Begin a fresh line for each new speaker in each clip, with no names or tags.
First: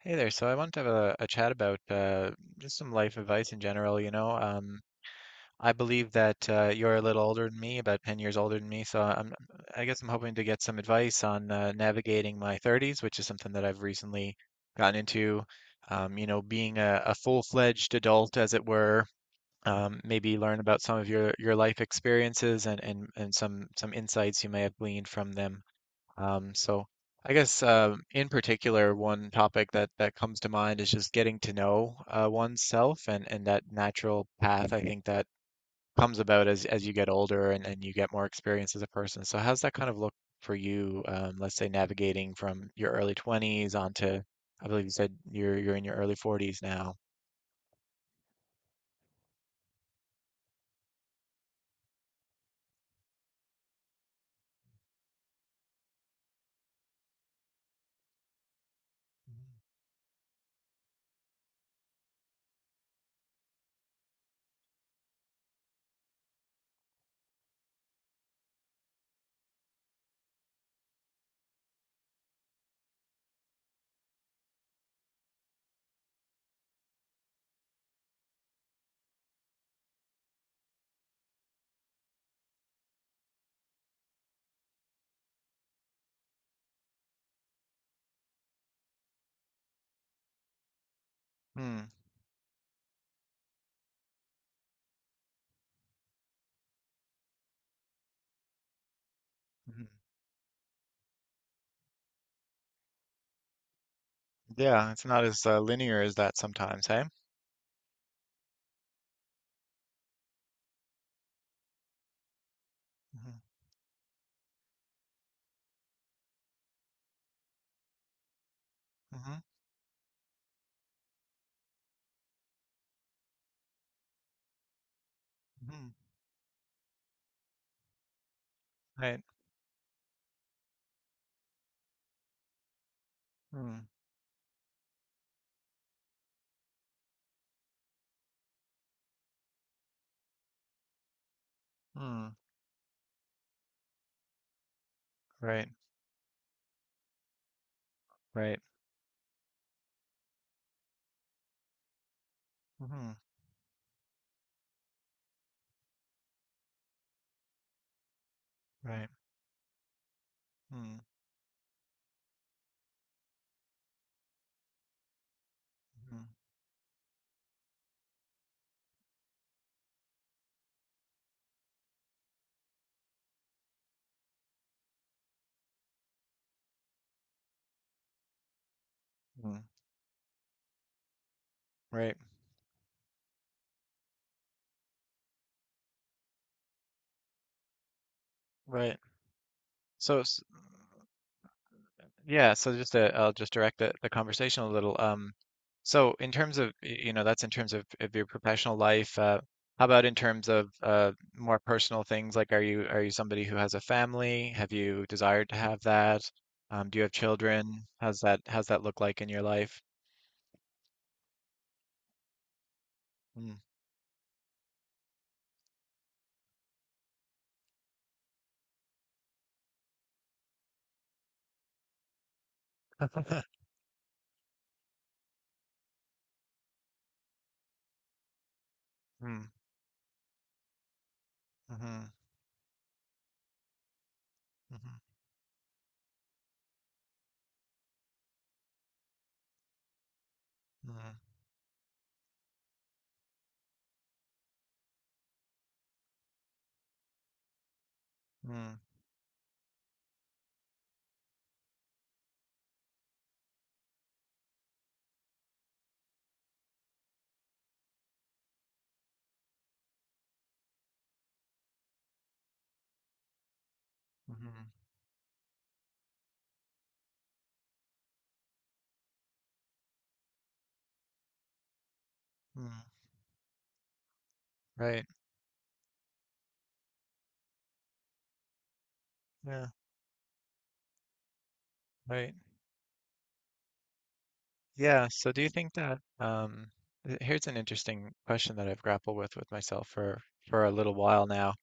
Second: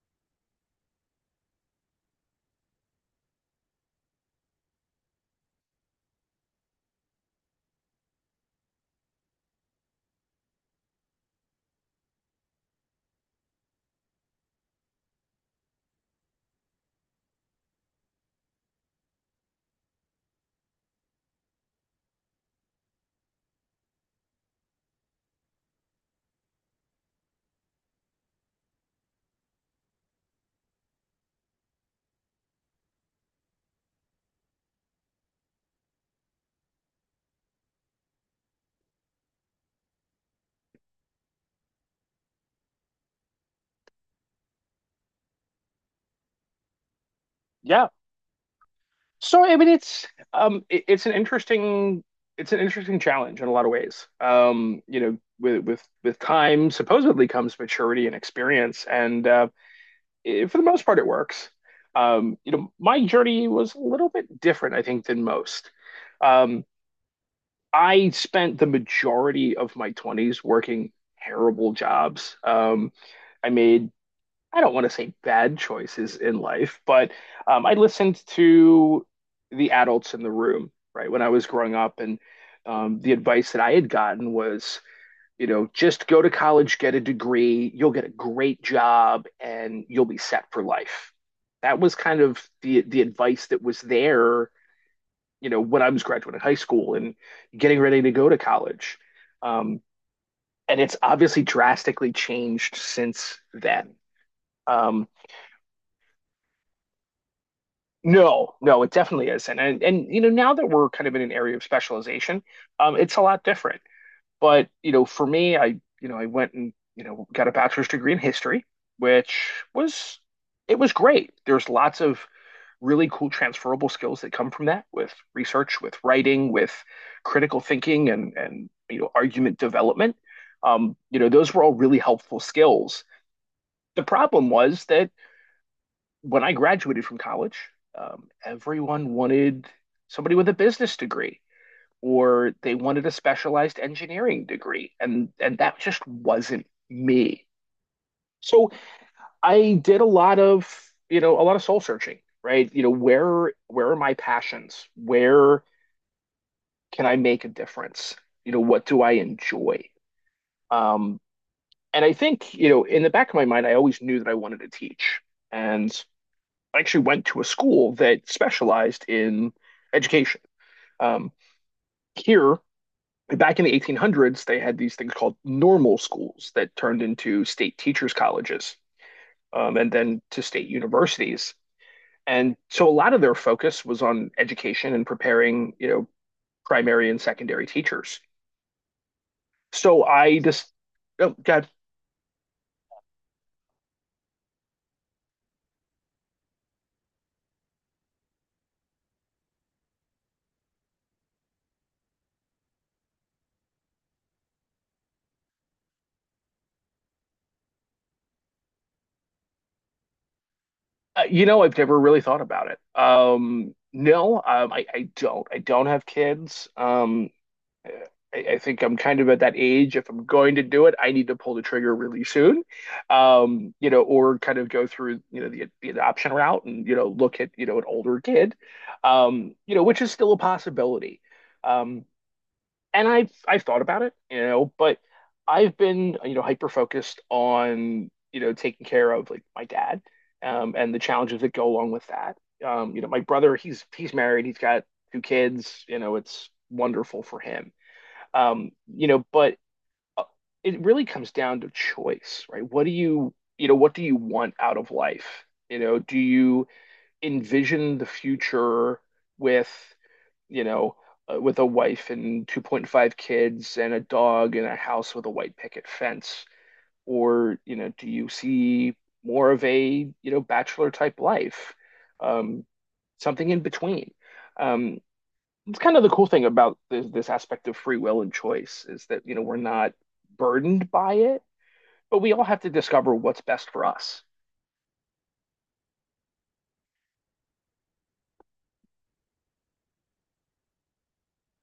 Hey there. So I want to have a chat about just some life advice in general. I believe that you're a little older than me, about 10 years older than me. I guess I'm hoping to get some advice on navigating my 30s, which is something that I've recently gotten into. Being a full-fledged adult, as it were. Maybe learn about some of your life experiences and some insights you may have gleaned from them. So I guess in particular, one topic that comes to mind is just getting to know oneself and that natural path. I think that comes about as you get older and you get more experience as a person. So how's that kind of look for you? Let's say navigating from your early 20s onto, I believe you said you're in your early 40s now.
Yeah. So I mean it's an interesting challenge in a lot of ways. With time supposedly comes maturity and experience. And for the most part it works. You know, my journey was a little bit different I think than most. Um, I spent the majority of my 20s working terrible jobs. I made, I don't want to say bad choices in life, but I listened to the adults in the room, right, when I was growing up. And The advice that I had gotten was, you know, just go to college, get a degree, you'll get a great job, and you'll be set for life. That
Hmm.
was kind of the advice that was there, you know, when I was graduating high school and getting ready to go to college. Um,
mhm.
and it's obviously drastically changed since then.
Yeah, it's
Um,
not as linear as that sometimes, hey?
No, no, it definitely isn't. And you know, now that we're kind of in an area of specialization, it's a
Hmm
lot different. But you know, for me, I went and you know got a bachelor's degree in history,
hmm
which was, it was great. There's lots of really cool transferable skills that come from that with research,
hmm
with writing, with critical thinking and you know,
Right.
argument development. You know, those were all really helpful skills. The problem was that when I graduated from college, everyone wanted somebody with a business degree,
Mm-hmm.
or they wanted a specialized engineering degree, and
Right.
that just wasn't me.
Right.
So I did a lot of, you know, a lot of soul searching, right? You know,
hmm
where are my passions? Where can I make a difference? You know, what do
Right.
I enjoy?
Mm,
Um, and I think, you know, in the back of my mind, I always knew that I wanted to teach. And
mhm,
I actually went to a school that specialized in education. Um, Here, back in the 1800s, they had these things called normal schools that turned into state teachers' colleges,
mm,
and then to state universities.
Right,
And so a lot of their focus was on education and preparing, you know, primary and secondary teachers.
right.
So
So,
I
s-
just, oh God,
yeah, so just to, I'll just direct the conversation a little. So in terms of, you know, that's in terms of your professional life. How about in terms of more personal things? Like, are you somebody who has a family? Have you desired to have that? Do you have children? How's that look like in your life?
you know, I've never really thought about it.
Mm.
No, I don't. I don't have kids. I think I'm kind of at that age. If I'm going to do it, I need to pull the trigger really soon, you know, or kind of go through, you know, the adoption route and, you know, look at, you know, an older kid,
Mm,
you know, which is still a possibility. Um,
mhm,
and I've thought about it, you know,
mhm,
but I've been, you know, hyper focused on, you know, taking care of like my dad, and the
mhm,
challenges that go along with that. You know, my brother, he's married, he's got two kids, you know, it's wonderful for him.
mm,
You know, but uh, it really comes down to choice, right? What do you, you know, what do you want out of life? You know, do you envision the future with, you know, with a wife and 2.5 kids and a dog and
mhm,
a house with a white picket fence? Or, you know, do you see more of a, you know, bachelor type life? Um,
mm.
something in between. Um,
Right.
it's kind of the cool thing about this aspect of free will and choice is that, you know, we're
Yeah,
not burdened by it, but we
right.
all have to discover what's best for us.
Yeah, so do you think that here's an interesting question that I've grappled with myself for a little while now.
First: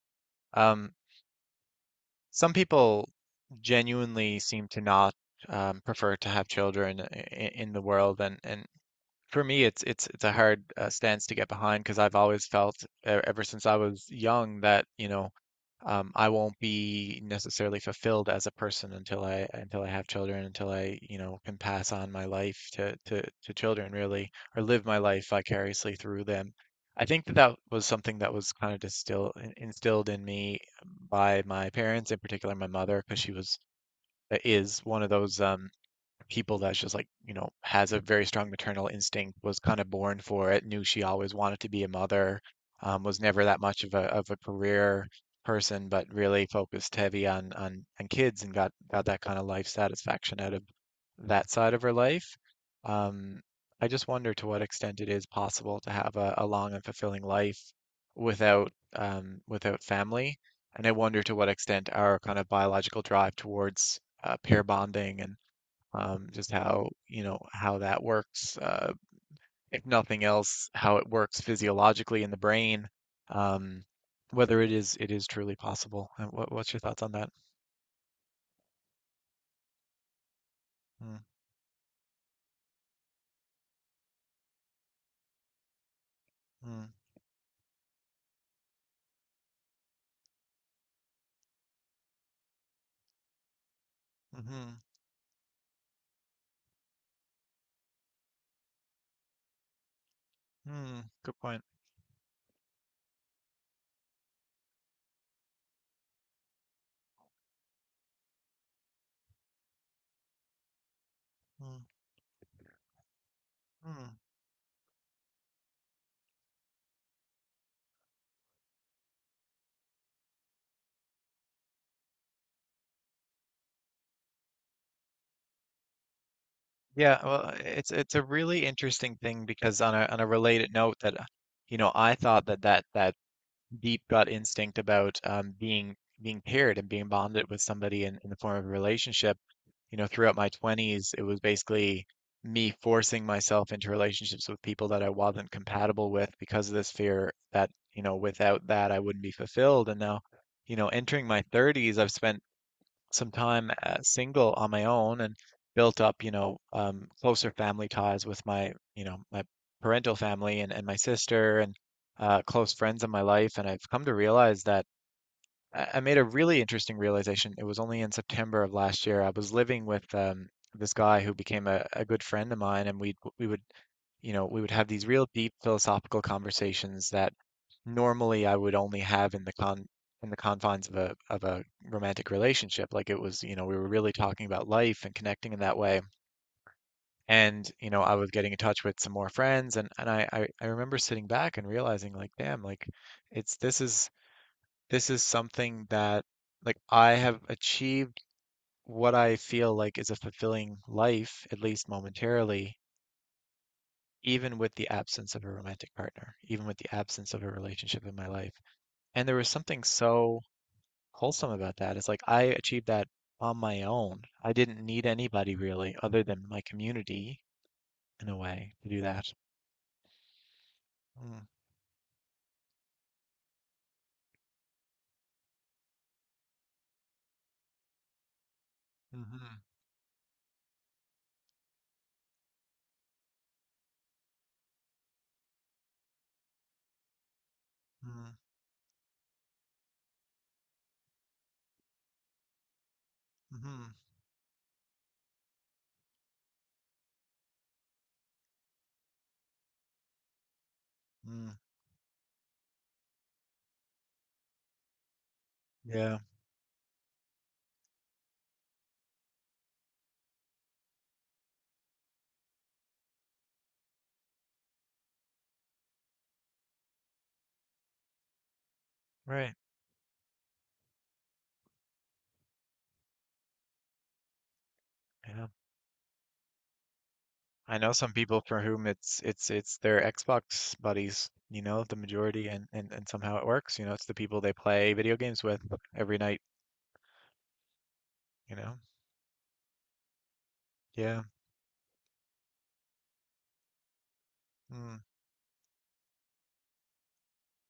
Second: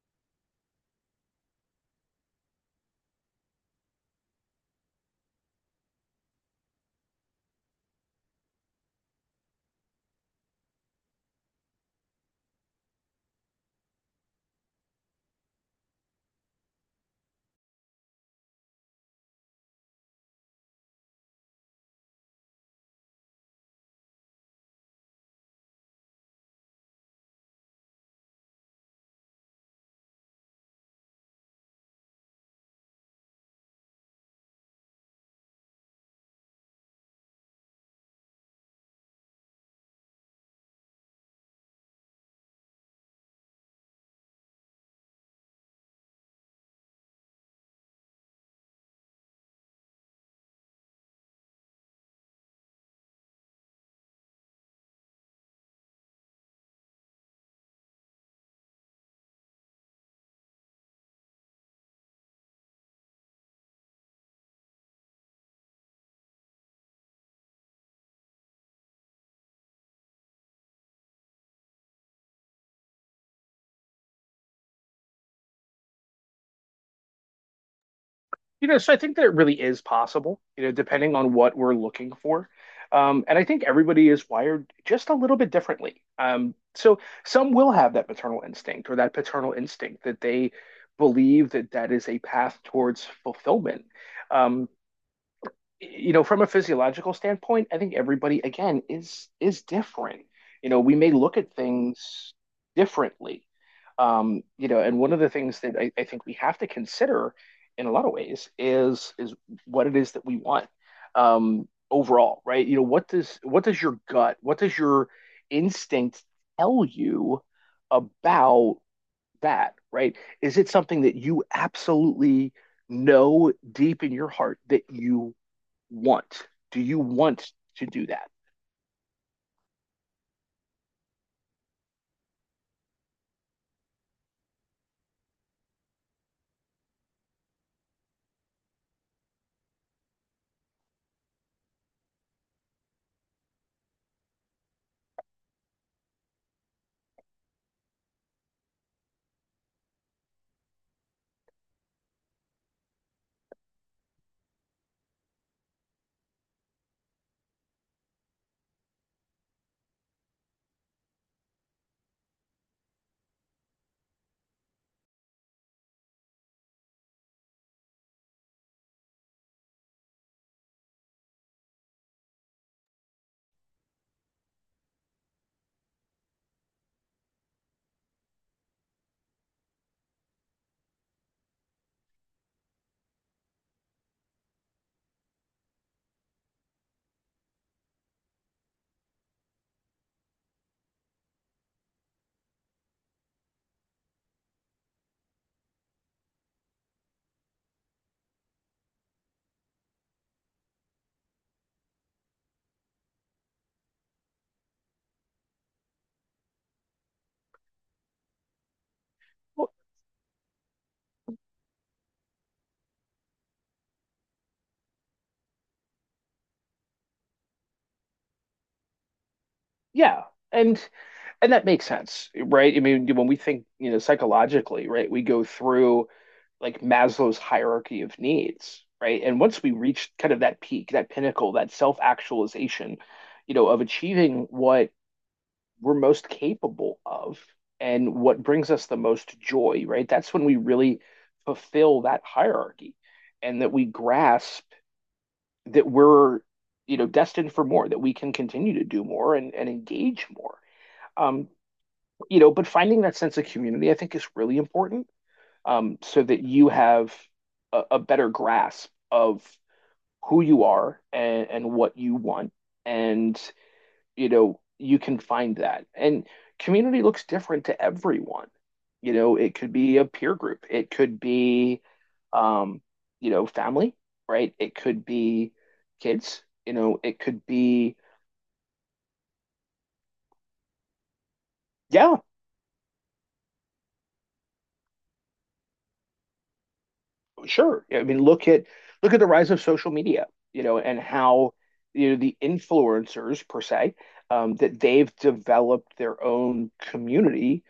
Um some people genuinely seem to not prefer to have children in the world and for me, it's a hard stance to get behind because I've always felt ever since I was young that, you know, I won't be necessarily fulfilled as a person until I have children, until I, you know, can pass on my life to children really, or live my life vicariously through them. I think that that was something that was kind of distilled instilled in me by my parents, in particular my mother, because she was is one of those people that's just like, you know, has a very strong maternal instinct, was kind of born for it, knew she always wanted to be a mother, was never that much of a career person but really focused heavy on kids and got that kind of life satisfaction out of that side of her life. um, I just wonder to what extent it is possible to have a long and fulfilling life without without family. And I wonder to what extent our kind of biological drive towards pair bonding and just how, you know, how that works. If nothing else, how it works physiologically in the brain, um, whether it is truly possible. What what's your thoughts on that?
You know, so I think that it really is possible, you know, depending
Mm,
on what we're looking for. And I think everybody is wired just a little bit differently.
mm,
So some will have that maternal instinct or that paternal instinct that they believe that that is a path towards fulfillment.
mm-hmm,
Um, you know, from a physiological standpoint, I think everybody again is different. You know, we
mm,
may
good
look at
point.
things differently. You know, and one of the things that I think we have to consider in a lot of ways is what it is that we want,
Mm,
overall, right? You know, what does your
mm.
gut, what does your instinct tell you about that, right? Is it something that you absolutely know deep in your heart that you want? Do you
Yeah, well,
want to do
it's a
that?
really interesting thing because on a related note that you know, I thought that that deep gut instinct about being being paired and being bonded with somebody in the form of a relationship. You know, throughout my 20s, it was basically me forcing myself into relationships with people that I wasn't compatible with because of this fear that, you know, without that I wouldn't be fulfilled. And now, you know, entering my 30s, I've spent some time single on my own and built up, you know, closer family ties with my, you know, my parental family and my sister and close friends in my life. And I've come to realize that I made a really interesting realization. It was only in September of last year. I was living with this guy who became a good friend of mine, and we would, you know, we would have these real deep philosophical conversations that normally I would only have in the con in the confines of a romantic relationship. Like it was, you know, we were really talking about life and connecting in that way. And, you know, I was getting in touch with some more friends, and I remember sitting back and realizing, like, damn, like it's this is something that like I have achieved what I feel like is a fulfilling life, at least momentarily, even with the absence of a romantic partner, even with the absence of a relationship in my life. And there was
Well,
something so wholesome about that. It's like I achieved that on my own. I didn't need anybody really, other than my community in a way, to do that.
yeah. And
Mm,
and that makes sense, right? I mean, when we think, you know, psychologically, right, we go through like Maslow's hierarchy of needs, right? And
mm-hmm,
once we reach kind of that peak, that pinnacle, that self-actualization, you know, of achieving what we're most capable of and
mm,
what brings us the most joy, right? That's when we really fulfill that hierarchy and that we
mm-hmm,
grasp that we're, you know, destined for more, that we can continue to do more and engage more. um,
mm.
you know, but finding that sense of community I think is really important,
Yeah,
so that you have a better grasp of who you are and what you want. And you know, you can find that. And community looks different to everyone. You know,
right.
it could be a peer group, it could be, um, you know, family, right? It could
Yeah.
be kids, you know, it could
I know
be,
some people for whom it's their Xbox buddies, you know, the
yeah.
majority and somehow it works, you know, it's the people they play video games with every night,
Sure. I mean, look
you
at
know.
look at the rise of social media, you know, and
Yeah.
how, you know, the influencers per se, that
Mm.
they've developed their own community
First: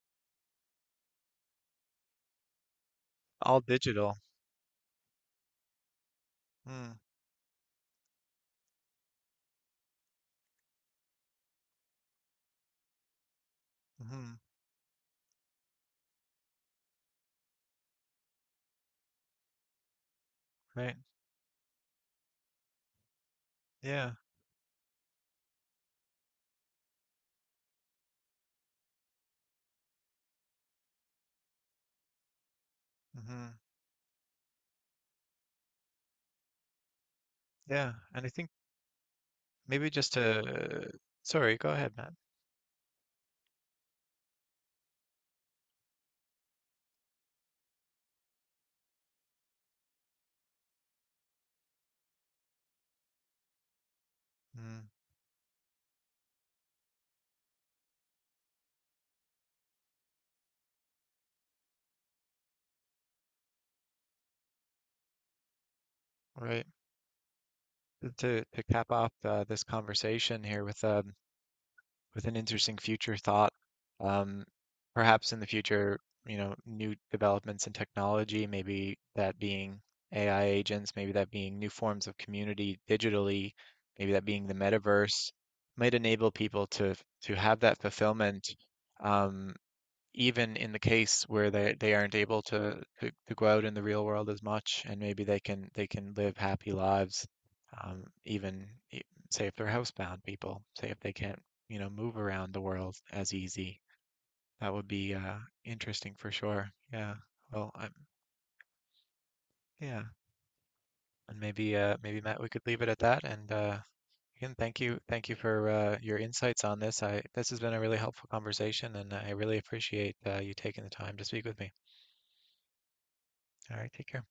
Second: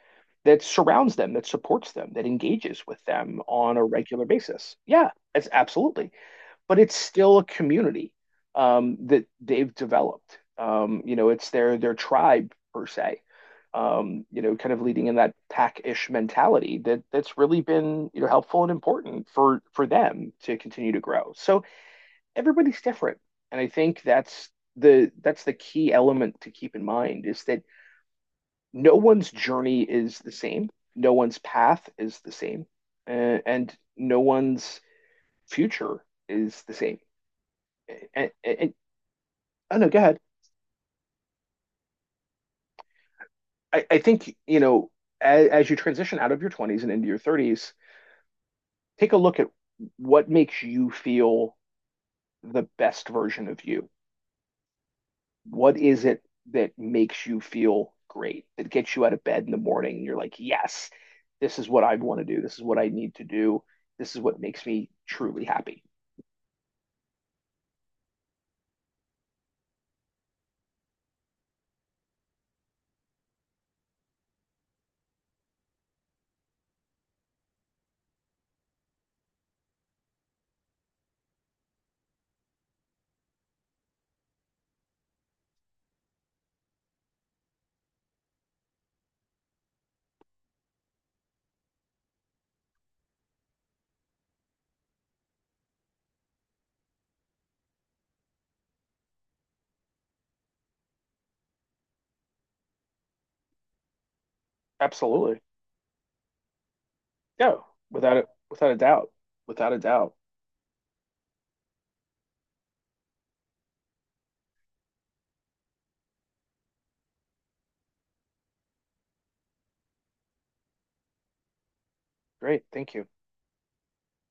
that surrounds them, that supports them, that engages with them
All
on a
digital.
regular basis. Yeah, it's absolutely, but
Mm,
it's still a community, that they've developed. You know, it's their tribe per se.
mm-hmm,
You know, kind of leading in that pack-ish mentality that that's really been, you know, helpful and important for them to continue
right.
to grow. So everybody's different, and I think
Yeah.
that's the key element to keep in mind is that no one's journey is the same, no one's path is the same,
Mm-hmm.
and no one's future is the same.
Yeah. And I think
And Oh
maybe
no, go
just
ahead.
to, sorry, go ahead, Matt.
I think, you know, as you transition out of your 20s and into your 30s, take a look at what makes you feel the best version of you.
Mm,
What is it that makes you feel great, that gets you out of bed in the morning? And you're like, yes, this is what I want to do. This is what I need to do. This is what makes me truly happy.
right. To cap off this conversation here with an interesting future thought. Um, Perhaps in the future, you know, new developments in technology, maybe that being AI agents, maybe that being new forms of community digitally, maybe that being the metaverse, might enable people to have that fulfillment. Um, Even in the case where they aren't able to go out in the real world as much, and maybe they can live happy lives, um, even e- say if they're housebound people, say if they can't, you know, move around the world as easy. That would be
Absolutely.
interesting for sure. Yeah.
Yeah,
Well, I'm
without it, without a doubt. Without a
Yeah,
doubt.
and maybe maybe Matt, we could leave it at that. And again, thank you for your insights on this. I This has been a really helpful conversation, and I really appreciate you taking the time to speak with me.
Great. Thank you.
All right, take care.